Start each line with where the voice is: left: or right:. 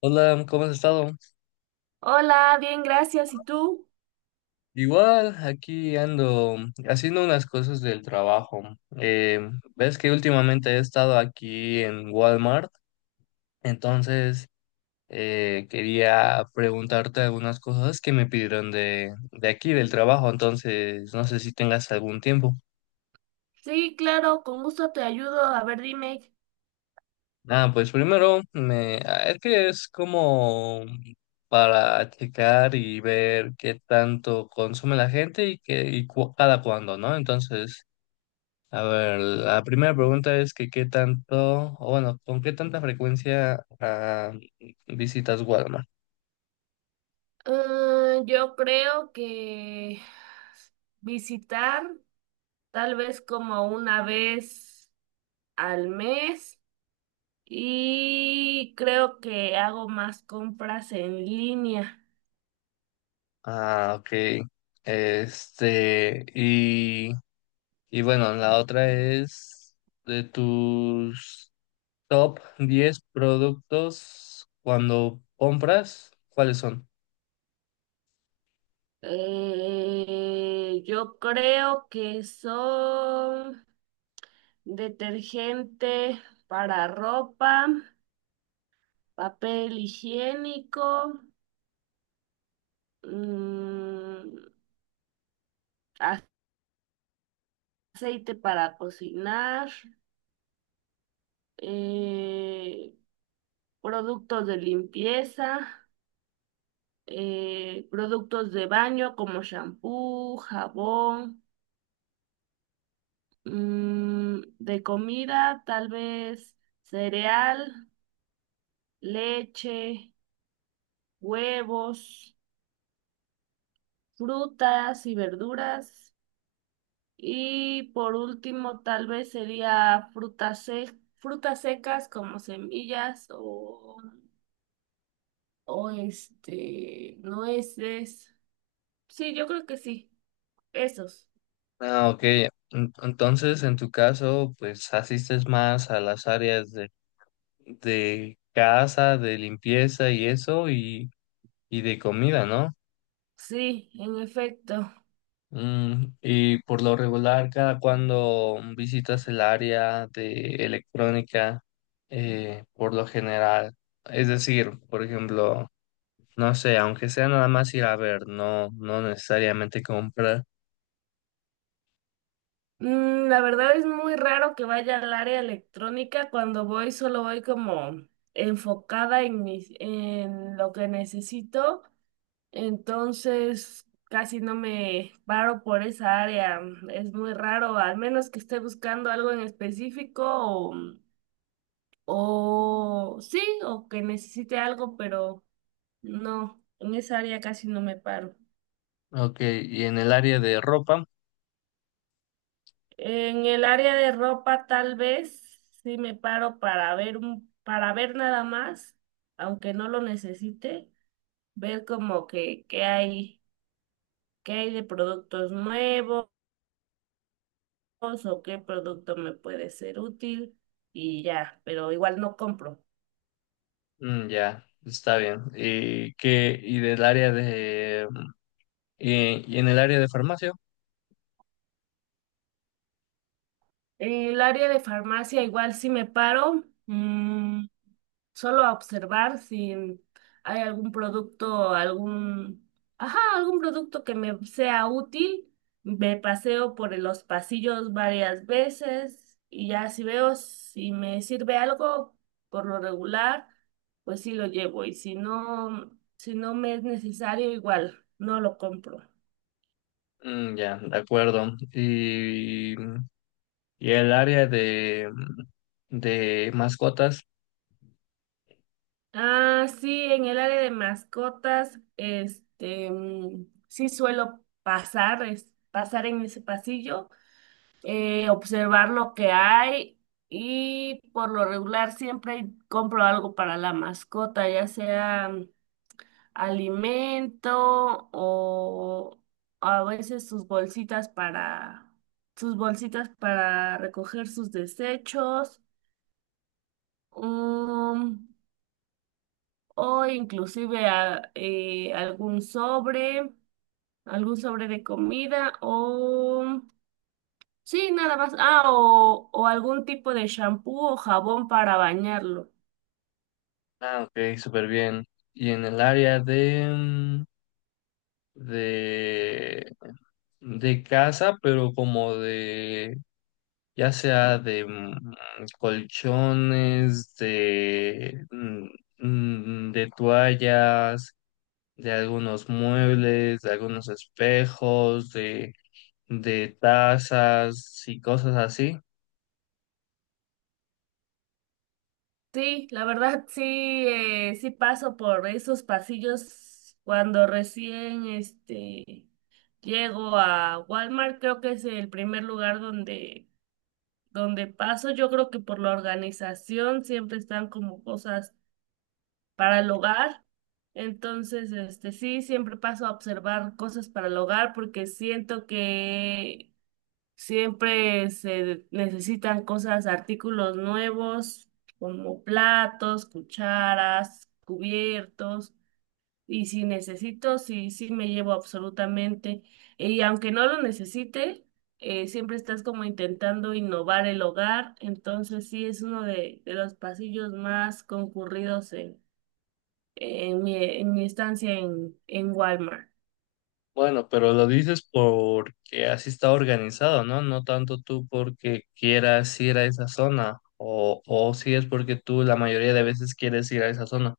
left: Hola, ¿cómo has estado?
right: Hola, bien, gracias. ¿Y tú?
left: Igual, aquí ando haciendo unas cosas del trabajo. Eh, Ves que últimamente he estado aquí en Walmart, entonces quería preguntarte algunas cosas que me pidieron de aquí, del trabajo. Entonces no sé si tengas algún tiempo.
right: Sí, claro, con gusto te ayudo. A ver, dime.
left: Ah, pues primero, es que es como para checar y ver qué tanto consume la gente, y cada cuándo, ¿no? Entonces, a ver, la primera pregunta es que qué tanto, o bueno, ¿con qué tanta frecuencia visitas Walmart?
right: Yo creo que visitar tal vez como una vez al mes y creo que hago más compras en línea.
left: Ah, ok. Y, y bueno, la otra es de tus top 10 productos cuando compras, ¿cuáles son?
right: Yo creo que son detergente para ropa, papel higiénico. mm, aceite para cocinar, eh, productos de limpieza, productos de baño como shampoo, jabón, de comida, tal vez cereal, leche, huevos, frutas y verduras. Y por último, tal vez sería frutas secas como semillas o nueces. Sí, yo creo que sí. Esos.
left: Ah, ok. Entonces, en tu caso, pues asistes más a las áreas de casa, de limpieza y eso, y de comida, ¿no?
right: Sí, en efecto.
left: Mm, y por lo regular, ¿cada cuando visitas el área de electrónica, por lo general? Es decir, por ejemplo, no sé, aunque sea nada más ir a ver, no, no necesariamente comprar.
right: La verdad es muy raro que vaya al área electrónica. Cuando voy, solo voy como enfocada en en lo que necesito. Entonces, casi no me paro por esa área. Es muy raro, al menos que esté buscando algo en específico o sí, o que necesite algo, pero. No, en esa área casi no me paro.
left: Ok. ¿Y en el área de ropa?
right: En el área de ropa tal vez sí me paro para para ver nada más, aunque no lo necesite, ver como que qué hay de productos nuevos o qué producto me puede ser útil y ya, pero igual no compro.
left: Mm, ya, está bien. ¿Y qué? ¿Y del área de y en el área de farmacia?
right: En el área de farmacia igual sí me paro. Solo a observar si hay algún producto, ajá, algún producto que me sea útil. Me paseo por los pasillos varias veces y ya si veo si me sirve algo por lo regular, pues sí lo llevo y si no, me es necesario, igual no lo compro.
left: Mm, ya, de acuerdo. ¿Y Y el área de de mascotas?
right: Ah, sí, en el área de mascotas, sí suelo pasar en ese pasillo, observar lo que hay y por lo regular siempre compro algo para la mascota, ya sea alimento o a veces sus bolsitas para recoger sus desechos, um, o inclusive algún sobre de comida o sí, nada más. Ah, o algún tipo de shampoo o jabón para bañarlo.
left: Ah, ok, súper bien. ¿Y en el área de de, de casa, pero como de, ya sea de colchones, de de toallas, de algunos muebles, de algunos espejos, de tazas y cosas así?
right: Sí, la verdad sí, sí paso por esos pasillos cuando recién llego a Walmart, creo que es el primer lugar donde paso. Yo creo que por la organización siempre están como cosas para el hogar. Entonces, sí, siempre paso a observar cosas para el hogar porque siento que siempre se necesitan cosas, artículos nuevos, como platos, cucharas, cubiertos. Y si necesito, sí, sí me llevo absolutamente. Y aunque no lo necesite, siempre estás como intentando innovar el hogar. Entonces sí es uno de los pasillos más concurridos en, en mi estancia en Walmart.
left: Bueno, pero lo dices porque así está organizado, ¿no? No tanto tú porque quieras ir a esa zona, o si es porque tú la mayoría de veces quieres ir a esa zona.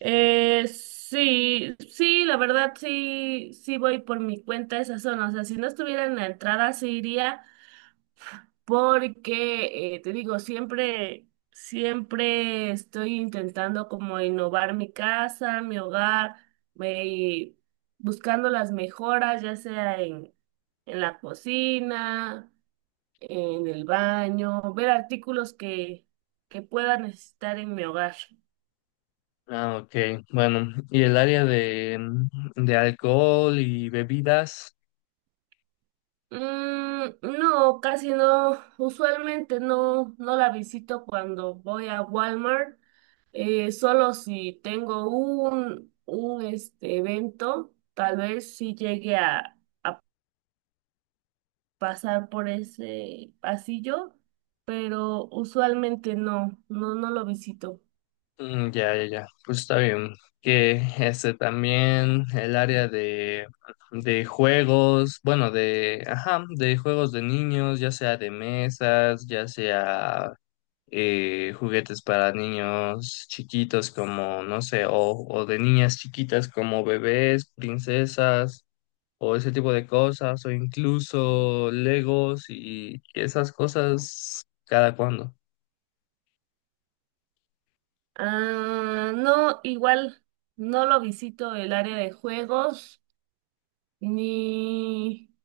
right: Sí, sí, la verdad sí, sí voy por mi cuenta a esa zona. O sea, si no estuviera en la entrada, sí iría porque, te digo, siempre estoy intentando como innovar mi casa, mi hogar, y buscando las mejoras, ya sea en la cocina, en el baño, ver artículos que pueda necesitar en mi hogar.
left: Ah, ok. Bueno, ¿y el área de de alcohol y bebidas?
right: Mm, no, casi no. Usualmente no la visito cuando voy a Walmart. Solo si tengo un, un evento, tal vez sí llegue a pasar por ese pasillo, pero usualmente no, no, no lo visito.
left: Mm, ya, ya, ya, pues está bien. Que este también el área de juegos, bueno, de, ajá, de juegos de niños, ya sea de mesas, ya sea juguetes para niños chiquitos como, no sé, o de niñas chiquitas como bebés, princesas, o ese tipo de cosas, o incluso Legos y esas cosas cada cuando.
right: Ah, no, igual no lo visito el área de juegos, ni.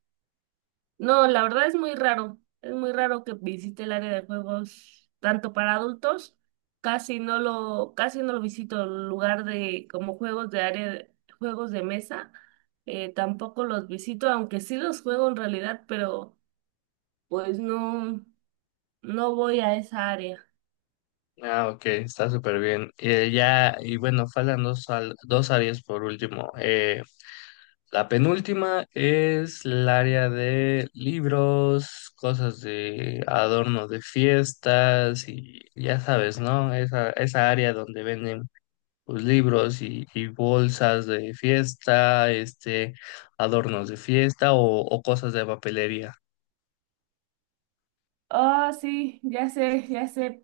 right: No, la verdad es muy raro. Es muy raro que visite el área de juegos tanto para adultos. Casi no lo visito. El lugar de como juegos de área, juegos de mesa, tampoco los visito, aunque sí los juego en realidad, pero pues no, no voy a esa área.
left: Ah, ok, está súper bien. Ya, y bueno, faltan dos, dos áreas por último. La penúltima es el área de libros, cosas de adorno de fiestas y ya sabes, ¿no? Esa área donde venden pues libros y bolsas de fiesta, este, adornos de fiesta, o cosas de papelería.
right: Oh, sí, ya sé, ya sé.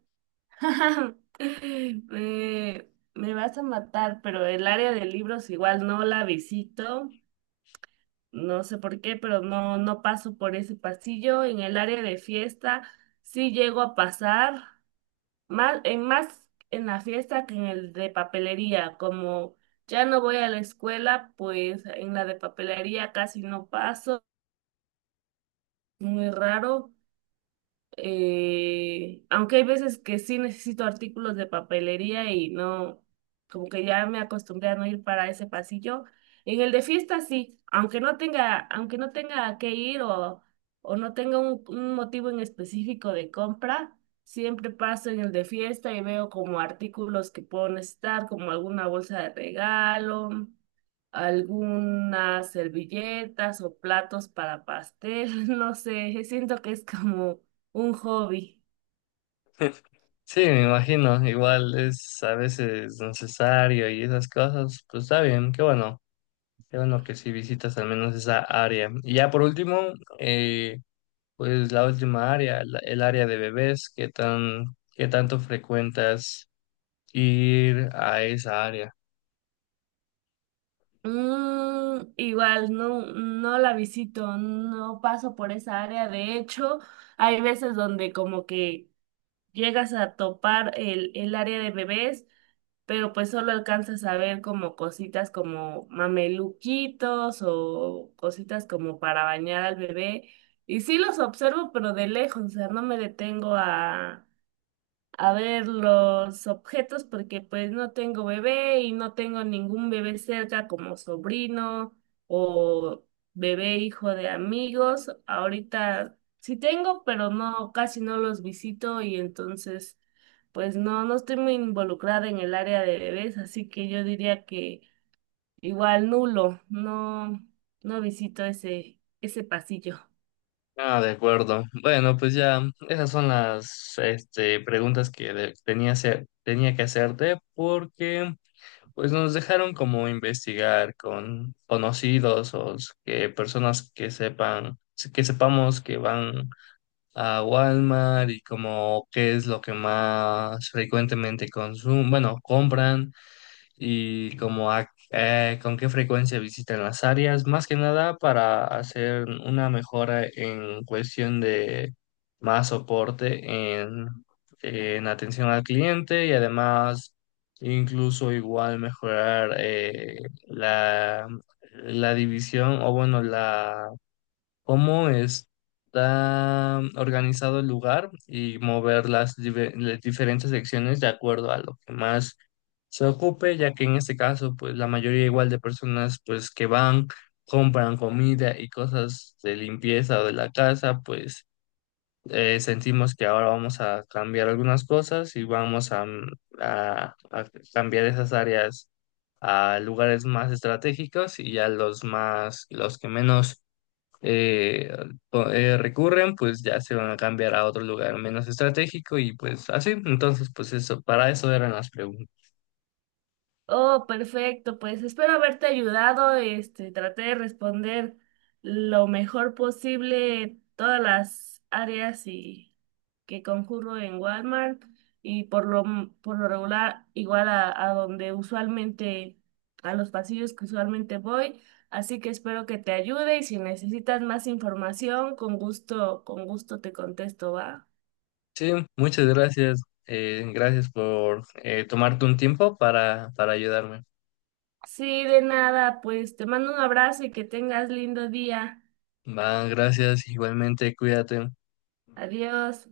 right: Me vas a matar, pero el área de libros igual no la visito. No sé por qué, pero no, no paso por ese pasillo. En el área de fiesta sí llego a pasar más en la fiesta que en el de papelería. Como ya no voy a la escuela, pues en la de papelería casi no paso, muy raro. Aunque hay veces que sí necesito artículos de papelería y no, como que ya me acostumbré a no ir para ese pasillo. En el de fiesta sí, aunque no tenga que ir o no tenga un motivo en específico de compra, siempre paso en el de fiesta y veo como artículos que puedo necesitar, como alguna bolsa de regalo, algunas servilletas o platos para pastel, no sé, siento que es como un hobby.
left: Sí, me imagino, igual es a veces necesario y esas cosas, pues está bien. Qué bueno, qué bueno que sí visitas al menos esa área. Y ya por último, eh, pues la última área, el área de bebés, ¿qué tan, qué tanto frecuentas ir a esa área?
right: Igual, no, no la visito, no paso por esa área. De hecho, hay veces donde como que llegas a topar el área de bebés, pero pues solo alcanzas a ver como cositas como mameluquitos o cositas como para bañar al bebé. Y sí los observo, pero de lejos, o sea, no me detengo a ver, los objetos, porque pues no tengo bebé y no tengo ningún bebé cerca como sobrino o bebé hijo de amigos. Ahorita sí tengo, pero no, casi no los visito y entonces pues no, no estoy muy involucrada en el área de bebés, así que yo diría que igual nulo, no, no visito ese pasillo.
left: Ah, de acuerdo. Bueno, pues ya esas son las este, preguntas tenía, tenía que hacerte, porque pues nos dejaron como investigar con conocidos que personas que sepan, que sepamos, que van a Walmart, y como qué es lo que más frecuentemente consumen, bueno, compran, y como con qué frecuencia visitan las áreas, más que nada para hacer una mejora en cuestión de más soporte en atención al cliente, y además incluso igual mejorar la, la división, o bueno, la cómo está organizado el lugar, y mover las, las diferentes secciones de acuerdo a lo que más se ocupe, ya que en este caso, pues la mayoría igual de personas, pues que van, compran comida y cosas de limpieza o de la casa. Pues sentimos que ahora vamos a cambiar algunas cosas, y vamos a, a cambiar esas áreas a lugares más estratégicos, y ya los más, los que menos eh, recurren, pues ya se van a cambiar a otro lugar menos estratégico y pues así. Entonces, pues eso, para eso eran las preguntas.
right: Oh, perfecto, pues espero haberte ayudado. Traté de responder lo mejor posible todas las áreas y que concurro en Walmart y por lo regular igual a donde usualmente a los pasillos que usualmente voy. Así que espero que te ayude y si necesitas más información, con gusto te contesto, ¿va?
left: Sí, muchas gracias. Gracias por tomarte un tiempo para ayudarme.
right: Sí, de nada, pues te mando un abrazo y que tengas lindo día.
left: Va, gracias. Igualmente, cuídate.
right: Adiós.